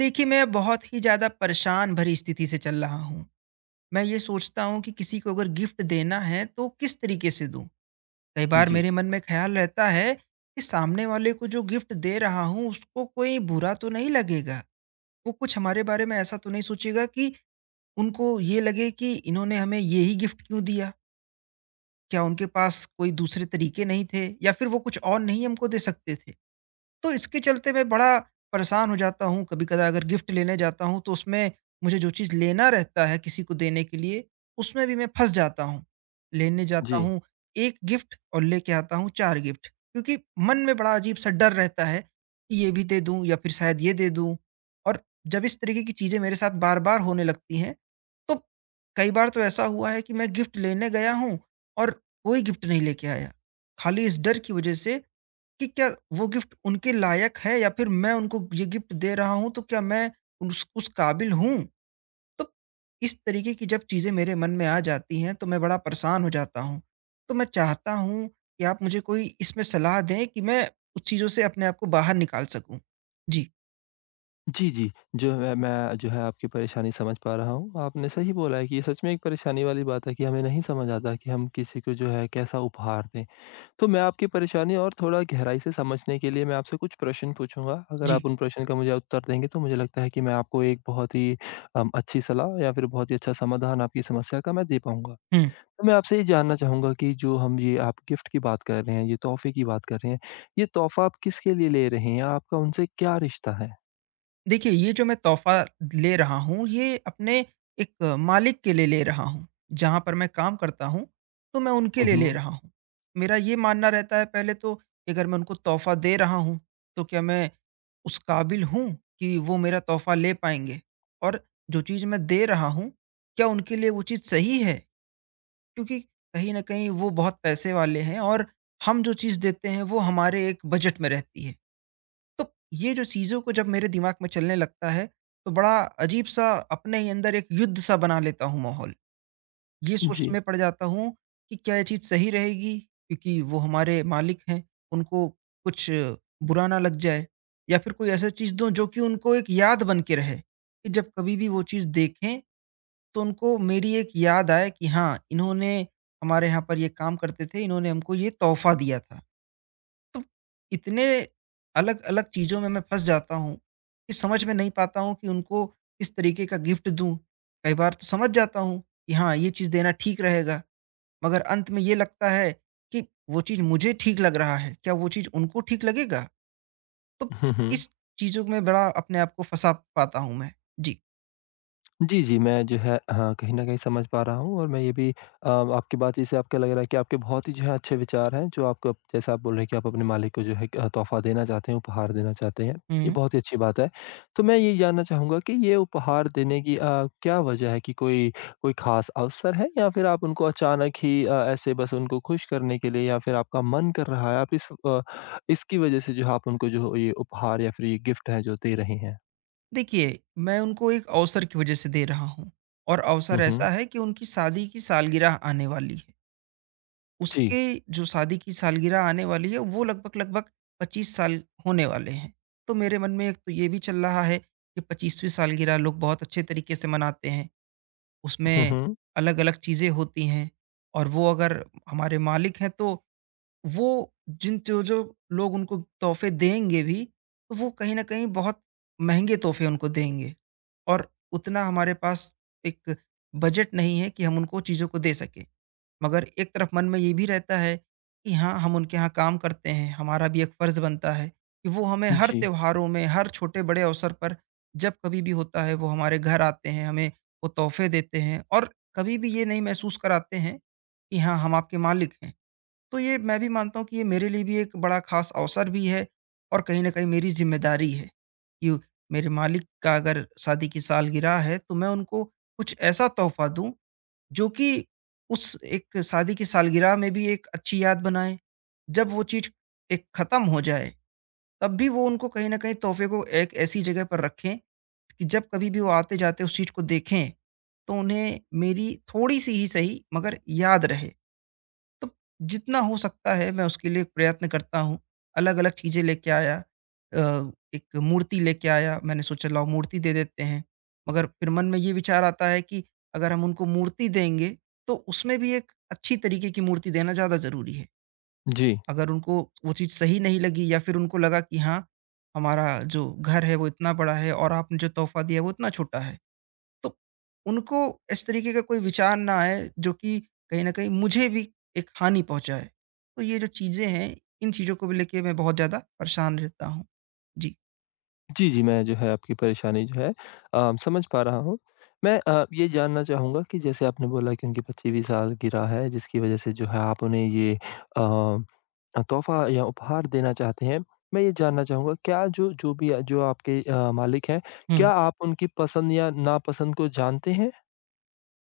देखिए, मैं बहुत ही ज़्यादा परेशान भरी स्थिति से चल रहा हूँ। मैं ये सोचता हूँ कि किसी को अगर गिफ्ट देना है तो किस तरीके से दूँ? कई बार जी, मेरे मन में ख़्याल रहता है कि सामने वाले को जो गिफ्ट दे रहा हूँ उसको कोई बुरा तो नहीं लगेगा? वो कुछ हमारे बारे में ऐसा तो नहीं सोचेगा कि उनको ये लगे कि इन्होंने हमें ये ही गिफ्ट क्यों दिया? क्या उनके पास कोई दूसरे तरीके नहीं थे या फिर वो कुछ और नहीं हमको दे सकते थे? तो इसके चलते मैं बड़ा परेशान हो जाता हूँ। कभी-कदा अगर गिफ्ट लेने जाता हूँ तो उसमें मुझे जो चीज़ लेना रहता है किसी को देने के लिए, उसमें भी मैं फँस जाता हूँ। लेने जाता जी। हूँ 1 गिफ्ट और लेके आता हूँ 4 गिफ्ट, क्योंकि मन में बड़ा अजीब-सा डर रहता है कि ये भी दे दूँ या फिर शायद ये दे दूँ। और जब इस तरीके की चीज़ें मेरे साथ बार-बार होने लगती हैं, तो कई बार तो ऐसा हुआ है कि मैं गिफ्ट लेने गया हूँ और कोई गिफ्ट नहीं लेके आया। खाली इस डर की वज़ह से कि क्या वो गिफ्ट उनके लायक है, या फिर मैं उनको ये गिफ्ट दे रहा हूँ तो क्या मैं उस काबिल हूँ? तो इस तरीके की जब चीज़ें मेरे मन में आ जाती हैं तो मैं बड़ा परेशान हो जाता हूँ। तो मैं चाहता हूँ कि आप मुझे कोई इसमें सलाह दें कि मैं उस चीज़ों से अपने आप को बाहर निकाल सकूँ। जी, जी, जी। जो है मैं जो है आपकी परेशानी समझ पा रहा हूँ। आपने सही बोला है कि ये सच में एक परेशानी वाली बात है कि हमें नहीं समझ आता कि हम किसी को जो है कैसा उपहार दें। तो मैं आपकी परेशानी और थोड़ा गहराई से समझने के लिए मैं आपसे कुछ प्रश्न पूछूँगा। अगर जी। आप उन प्रश्न का मुझे उत्तर देंगे तो मुझे लगता है कि मैं आपको एक बहुत ही अच्छी सलाह या फिर बहुत ही अच्छा समाधान आपकी समस्या का मैं दे पाऊँगा। हुँ। तो मैं आपसे ये जानना चाहूँगा कि जो हम ये आप गिफ्ट की बात कर रहे हैं, ये तोहफ़े की बात कर रहे हैं, ये तोहफ़ा आप किसके लिए ले रहे हैं? या आपका उनसे क्या रिश्ता है? देखिए, ये जो मैं तोहफ़ा ले रहा हूँ, ये अपने एक मालिक के लिए ले रहा हूँ। जहाँ पर मैं काम करता हूँ, तो मैं उनके हुँ, लिए ले हुँ। रहा हूँ। मेरा ये मानना रहता है पहले तो कि अगर मैं उनको तोहफ़ा दे रहा हूँ, तो क्या मैं उस काबिल हूँ कि वो मेरा तोहफ़ा ले पाएँगे? और जो चीज़ मैं दे रहा हूँ, क्या उनके लिए वो चीज़ सही है? क्योंकि कहीं न कहीं वो बहुत पैसे वाले हैं और हम जो चीज़ देते हैं, वो हमारे एक बजट में रहती है। तो ये जो चीज़ों को जब मेरे दिमाग में चलने लगता है, तो बड़ा अजीब-सा अपने ही अंदर एक युद्ध सा बना लेता हूँ माहौल। ये सोच जी। में पड़ जाता हूँ कि क्या ये चीज़ सही रहेगी? क्योंकि वो हमारे मालिक हैं, उनको कुछ बुरा ना लग जाए, या फिर कोई ऐसा चीज़ दूँ जो कि उनको एक याद बन के रहे, कि जब कभी भी वो चीज़ देखें तो उनको मेरी एक याद आए कि हाँ, इन्होंने हमारे यहाँ पर ये काम करते थे, इन्होंने हमको ये तोहफ़ा दिया था। तो इतने अलग-अलग चीज़ों में मैं फँस जाता हूँ, कि समझ में नहीं पाता हूँ कि उनको किस तरीके का गिफ्ट दूँ। कई बार तो समझ जाता हूँ कि हाँ, ये चीज़ देना ठीक रहेगा, मगर अंत में ये लगता है कि वो चीज़ मुझे ठीक लग रहा है, क्या वो चीज़ उनको ठीक लगेगा? तो हुँ, हुँ। इस चीज़ों में बड़ा अपने आप को फँसा पाता हूँ मैं। जी। जी, जी, मैं जो है हाँ, कहीं न कहीं समझ पा रहा हूँ, और मैं ये भी आपकी बातचीत से आपका लग रहा है कि आपके बहुत ही जो है अच्छे विचार हैं, जो आपको जैसा आप बोल रहे हैं कि आप अपने मालिक को जो है तोहफ़ा देना चाहते हैं, उपहार देना चाहते हैं। ये हुँ। बहुत ही अच्छी बात है। तो मैं ये जानना चाहूँगा कि ये उपहार देने की क्या वजह है, कि कोई कोई ख़ास अवसर है या फिर आप उनको अचानक ही ऐसे बस उनको खुश करने के लिए या फिर आपका मन कर रहा है, आप इसकी वजह से जो है आप उनको जो ये उपहार या फिर ये गिफ्ट हैं जो दे रहे हैं? देखिए, मैं उनको एक अवसर की वजह से दे रहा हूँ और अवसर हुँ, हुँ। ऐसा है कि उनकी शादी की सालगिरह आने वाली है। जी। उसके जो शादी की सालगिरह आने वाली है वो लगभग-लगभग 25 साल होने वाले हैं। तो मेरे मन में एक तो ये भी चल रहा है कि 25वीं सालगिरह लोग बहुत अच्छे तरीके से मनाते हैं। हुँ, उसमें हुँ। अलग-अलग चीज़ें होती हैं और वो अगर हमारे मालिक हैं तो वो जिन जो जो लोग उनको तोहफ़े देंगे भी, तो वो कहीं न कहीं बहुत महँगे तोहफ़े उनको देंगे, और उतना हमारे पास एक बजट नहीं है कि हम उनको चीज़ों को दे सकें। मगर एक तरफ मन में ये भी रहता है कि हाँ, हम उनके यहाँ काम करते हैं, हमारा भी एक फ़र्ज़ बनता है कि वो हमें हर जी, त्योहारों में, हर छोटे-बड़े अवसर पर जब कभी भी होता है, वो हमारे घर आते हैं, हमें वो तोहफ़े देते हैं और कभी भी ये नहीं महसूस कराते हैं कि हाँ, हम आपके मालिक हैं। तो ये मैं भी मानता हूँ कि ये मेरे लिए भी एक बड़ा ख़ास अवसर भी है और कहीं न कहीं मेरी ज़िम्मेदारी है कि मेरे मालिक का अगर शादी की सालगिरह है, तो मैं उनको कुछ ऐसा तोहफ़ा दूँ, जो कि उस एक शादी की सालगिरह में भी एक अच्छी याद बनाए। जब वो चीज़ एक ख़त्म हो जाए, तब भी वो उनको कहीं न कहीं तोहफ़े को एक ऐसी जगह पर रखें कि जब कभी भी वो आते-जाते उस चीज़ को देखें, तो उन्हें मेरी थोड़ी-सी ही सही मगर याद रहे। तो जितना हो सकता है मैं उसके लिए प्रयत्न करता हूँ। अलग-अलग चीज़ें लेके आया, एक मूर्ति लेके आया, मैंने सोचा लाओ मूर्ति दे देते हैं। मगर फिर मन में ये विचार आता है कि अगर हम उनको मूर्ति देंगे, तो उसमें भी एक अच्छी तरीके की मूर्ति देना ज़्यादा ज़रूरी है। जी। अगर उनको वो चीज़ सही नहीं लगी या फिर उनको लगा कि हाँ, हमारा जो घर है वो इतना बड़ा है और आपने जो तोहफ़ा दिया है वो इतना छोटा है। तो उनको इस तरीके का कोई विचार ना आए, जो कि कहीं न कहीं मुझे भी एक हानि पहुँचाए। तो ये जो चीज़ें हैं, इन चीज़ों को भी लेके मैं बहुत ज़्यादा परेशान रहता हूँ। जी। जी, जी, मैं जो है आपकी परेशानी जो है समझ पा रहा हूँ। मैं ये जानना चाहूँगा कि जैसे आपने बोला कि उनकी 25वीं सालगिरह है, जिसकी वज़ह से जो है आप उन्हें ये अ तोहफ़ा या उपहार देना चाहते हैं। मैं ये जानना चाहूँगा क्या जो जो भी जो आपके मालिक हैं, क्या हुँ। आप उनकी पसंद या नापसंद को जानते हैं?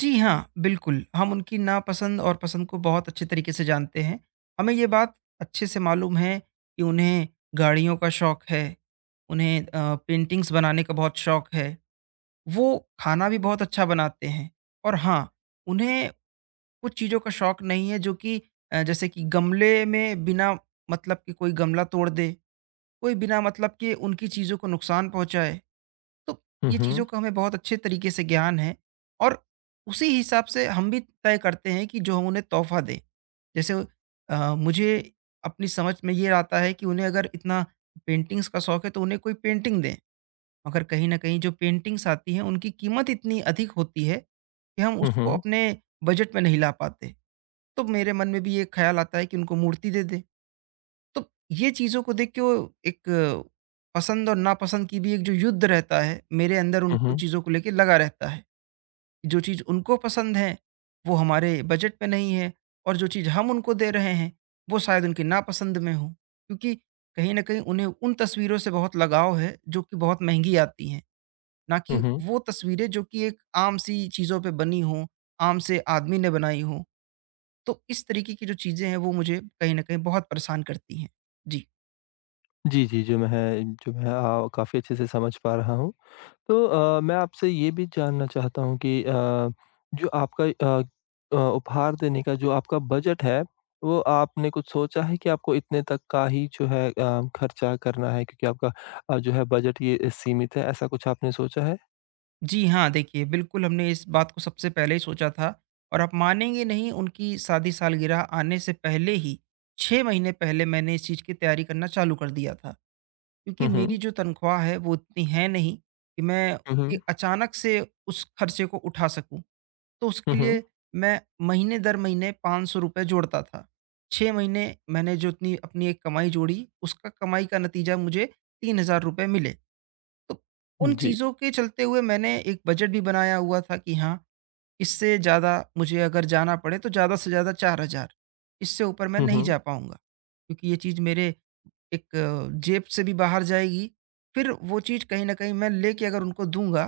जी हाँ, बिल्कुल, हम उनकी नापसंद और पसंद को बहुत अच्छे तरीके से जानते हैं। हमें ये बात अच्छे से मालूम है कि उन्हें गाड़ियों का शौक है, उन्हें पेंटिंग्स बनाने का बहुत शौक है, वो खाना भी बहुत अच्छा बनाते हैं और हाँ, उन्हें कुछ चीज़ों का शौक नहीं है, जो कि जैसे कि गमले में बिना मतलब कि कोई गमला तोड़ दे, कोई बिना मतलब के उनकी चीज़ों को नुकसान पहुँचाए। तो हुँ, ये चीज़ों हुँ। का हमें बहुत अच्छे तरीके से ज्ञान है और उसी हिसाब से हम भी तय करते हैं कि जो हम उन्हें तोहफ़ा दें। जैसे मुझे अपनी समझ में ये आता है कि उन्हें अगर इतना पेंटिंग्स का शौक है तो उन्हें कोई पेंटिंग दें। मगर कहीं न कहीं जो पेंटिंग्स आती हैं उनकी कीमत इतनी अधिक होती है कि हम हुँ, उसको हुँ। अपने बजट में नहीं ला पाते। तो मेरे मन में भी ये ख्याल आता है कि उनको मूर्ति दे दें। तो ये चीज़ों को देख के वो एक पसंद और नापसंद की भी एक जो युद्ध रहता है, मेरे अंदर हुँ, उनको हुँ। चीज़ों को लेके लगा रहता है। कि जो चीज़ उनको पसंद है, वो हमारे बजट में नहीं है और जो चीज़ हम उनको दे रहे हैं, वो शायद उनकी नापसंद में हो। क्योंकि कहीं न कहीं उन्हें उन तस्वीरों से बहुत लगाव है जो कि बहुत महँगी आती हैं, ना हुँ, कि हुँ। वो तस्वीरें जो कि एक आम-सी चीज़ों पे बनी हों, आम से आदमी ने बनाई हों। तो इस तरीके की जो चीज़ें हैं वो मुझे कहीं न कहीं बहुत परेशान करती हैं। जी। जी, जी, जो मैं काफ़ी अच्छे से समझ पा रहा हूँ। तो मैं आपसे ये भी जानना चाहता हूँ कि जो आपका अ उपहार देने का जो आपका बजट है, वो आपने कुछ सोचा है कि आपको इतने तक का ही जो है खर्चा करना है, क्योंकि आपका जो है बजट ये सीमित है, ऐसा कुछ आपने सोचा है? जी हाँ, देखिए बिल्कुल हमने इस बात को सबसे पहले ही सोचा था, और आप मानेंगे नहीं, उनकी शादी सालगिरह आने से पहले ही 6 महीने पहले मैंने इस चीज़ की तैयारी करना चालू कर दिया था। क्योंकि हुँ, हुँ। मेरी जो तनख्वाह है वो इतनी है नहीं कि मैं हुँ, ए हुँ। अचानक से उस खर्चे को उठा सकूँ। तो उसके हुँ, हुँ। लिए मैं महीने दर महीने ₹500 जोड़ता था। 6 महीने मैंने जो इतनी अपनी एक कमाई जोड़ी, उसका कमाई का नतीजा मुझे ₹3000 मिले। तो उन जी। चीज़ों के चलते हुए मैंने एक बजट भी बनाया हुआ था कि हाँ, इससे ज़्यादा मुझे अगर जाना पड़े तो ज़्यादा से ज़्यादा 4000, इससे ऊपर मैं हुँ, नहीं हुँ। जा पाऊँगा। क्योंकि ये चीज़ मेरे एक जेब से भी बाहर जाएगी, फिर वो चीज़ कहीं न कहीं मैं लेके अगर उनको दूँगा,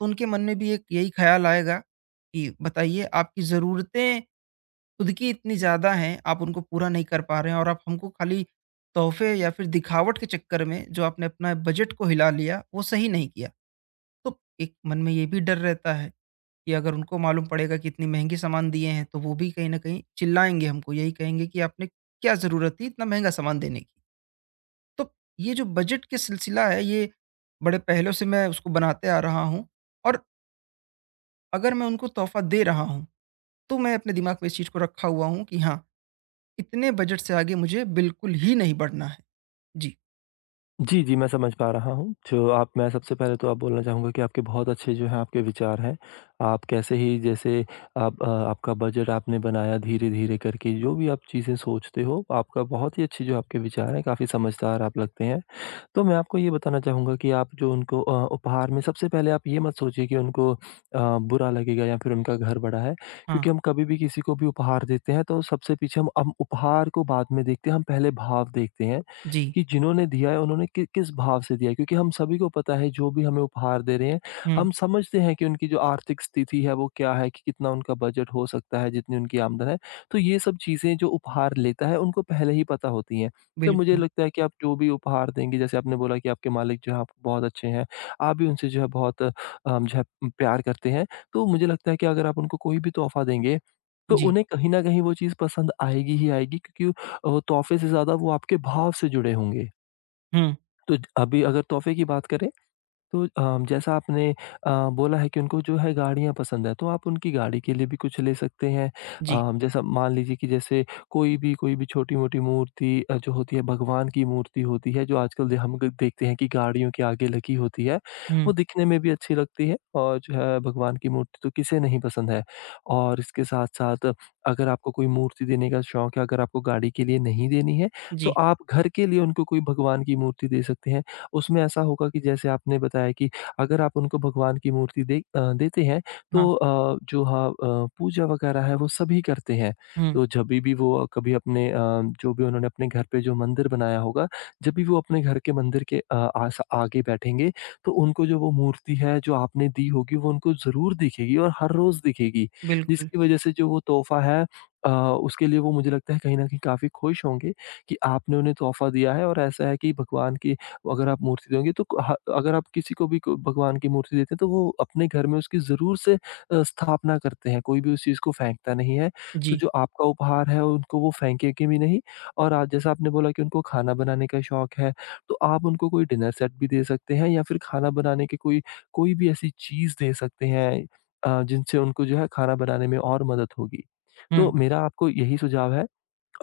तो उनके मन में भी एक यही ख़्याल आएगा कि बताइए आपकी ज़रूरतें खुद की इतनी ज़्यादा हैं, आप उनको पूरा नहीं कर पा रहे हैं और आप हमको खाली तोहफ़े या फिर दिखावट के चक्कर में जो आपने अपना बजट को हिला लिया, वो सही नहीं किया। तो एक मन में ये भी डर रहता है कि अगर उनको मालूम पड़ेगा कि इतनी महँगी सामान दिए हैं, तो वो भी कहीं न कहीं चिल्लाएँगे हमको, यही कहेंगे कि आपने क्या ज़रूरत थी इतना महँगा सामान देने की? तो ये जो बजट के सिलसिला है, ये बड़े पहलों से मैं उसको बनाते आ रहा हूँ, और अगर मैं उनको तोहफ़ा दे रहा हूँ, तो मैं अपने दिमाग में इस चीज़ को रखा हुआ हूँ कि हाँ, इतने बजट से आगे मुझे बिल्कुल ही नहीं बढ़ना है। जी। जी, जी, मैं समझ पा रहा हूँ। जो आप मैं सबसे पहले तो आप बोलना चाहूँगा कि आपके बहुत अच्छे जो हैं आपके विचार हैं। आप कैसे ही जैसे आप आपका बजट आपने बनाया धीरे-धीरे करके, जो भी आप चीज़ें सोचते हो, आपका बहुत ही अच्छी जो आपके विचार हैं, काफ़ी समझदार आप लगते हैं। तो मैं आपको ये बताना चाहूँगा कि आप जो उनको उपहार में सबसे पहले आप ये मत सोचिए कि उनको बुरा लगेगा या फिर उनका घर बड़ा है, हाँ, क्योंकि हम कभी भी किसी को भी उपहार देते हैं तो सबसे पीछे हम उपहार को बाद में देखते हैं, हम पहले भाव देखते हैं, जी। कि जिन्होंने दिया है किस भाव से दिया है, क्योंकि हम सभी को पता है जो भी हमें उपहार दे रहे हैं, हुँ, हम समझते हैं कि उनकी जो आर्थिक स्थिति है वो क्या है, कि कितना उनका बजट हो सकता है, जितनी उनकी आमदन है। तो ये सब चीज़ें जो उपहार लेता है उनको पहले ही पता होती हैं। तो मुझे बिल्कुल। लगता है कि आप जो भी उपहार देंगे, जैसे आपने बोला कि आपके मालिक जो हैं आपको बहुत अच्छे हैं, आप भी उनसे जो है बहुत जो है प्यार करते हैं। तो मुझे लगता है कि अगर आप उनको कोई भी तोहफ़ा देंगे, तो जी। उन्हें कहीं न कहीं वो चीज़ पसंद आएगी ही आएगी, क्योंकि तोहफ़े से ज़्यादा वो आपके भाव से जुड़े होंगे। हुँ, तो ज अभी अगर तोहफ़े की बात करें, तो जैसा आपने बोला है कि उनको जो है गाड़ियाँ पसंद है, तो आप उनकी गाड़ी के लिए भी कुछ ले सकते हैं। जी। जैसा मान लीजिए कि जैसे कोई भी छोटी-मोटी मूर्ति जो होती है भगवान की मूर्ति होती है, जो आजकल दे हम ग देखते हैं कि गाड़ियों के आगे लगी होती है, हुँ, वो दिखने में भी अच्छी लगती है, और जो है भगवान की मूर्ति तो किसे नहीं पसंद है। और इसके साथ-साथ अगर आपको कोई मूर्ति देने का शौक है, अगर आपको गाड़ी के लिए नहीं देनी है, तो जी। आप घर के लिए उनको कोई भगवान की मूर्ति दे सकते हैं। उसमें ऐसा होगा कि जैसे आपने बताया कि अगर आप उनको भगवान की मूर्ति देते हैं, हाँ, तो जो हाँ पूजा वगैरह है वो सभी करते हैं। हुँ, तो जभी भी वो कभी अपने जो भी उन्होंने अपने घर पे जो मंदिर बनाया होगा, जब भी वो अपने घर के मंदिर के आस आगे बैठेंगे, तो उनको जो वो मूर्ति है जो आपने दी होगी वो उनको ज़रूर दिखेगी और हर रोज़ दिखेगी। बिल्कुल। जिसकी वजह से जो वो तोहफ़ा है उसके लिए वो, मुझे लगता है, कहीं न कहीं काफ़ी खुश होंगे कि आपने उन्हें तोहफ़ा दिया है। और ऐसा है कि भगवान की अगर आप मूर्ति दोगे तो ह अगर आप किसी को भी को भगवान की मूर्ति देते हैं तो वो अपने घर में उसकी ज़रूर से स्थापना करते हैं, कोई भी उस चीज़ को फेंकता नहीं है। तो जी। जो आपका उपहार है उनको वो फेंकेंगे भी नहीं। और आज जैसा आपने बोला कि उनको खाना बनाने का शौक है, तो आप उनको कोई डिनर सेट भी दे सकते हैं या फिर खाना बनाने की कोई कोई भी ऐसी चीज़ दे सकते हैं जिनसे उनको जो है खाना बनाने में और मदद होगी। हुँ। तो मेरा आपको यही सुझाव है।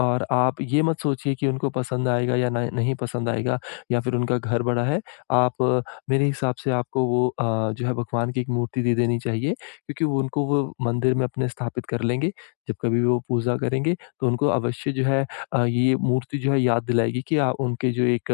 और आप ये मत सोचिए कि उनको पसंद आएगा या ना नहीं पसंद आएगा या फिर उनका घर बड़ा है। आप मेरे हिसाब से आपको वो जो है भगवान की एक मूर्ति दे देनी चाहिए, क्योंकि वो उनको वो मंदिर में अपने स्थापित कर लेंगे। जब कभी भी वो पूजा करेंगे तो उनको अवश्य जो है ये मूर्ति जो है याद दिलाएगी कि उनके जो एक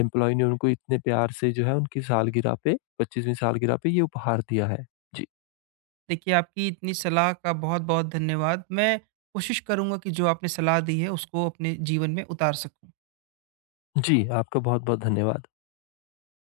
एम्प्लॉयी ने उनको इतने प्यार से जो है उनकी सालगिरह पे 25वीं सालगिरह पे ये उपहार दिया है। जी। देखिए, आपकी इतनी सलाह का बहुत-बहुत धन्यवाद। मैं कोशिश करूँगा कि जो आपने सलाह दी है उसको अपने जीवन में उतार सकूँ। जी, आपका बहुत-बहुत धन्यवाद।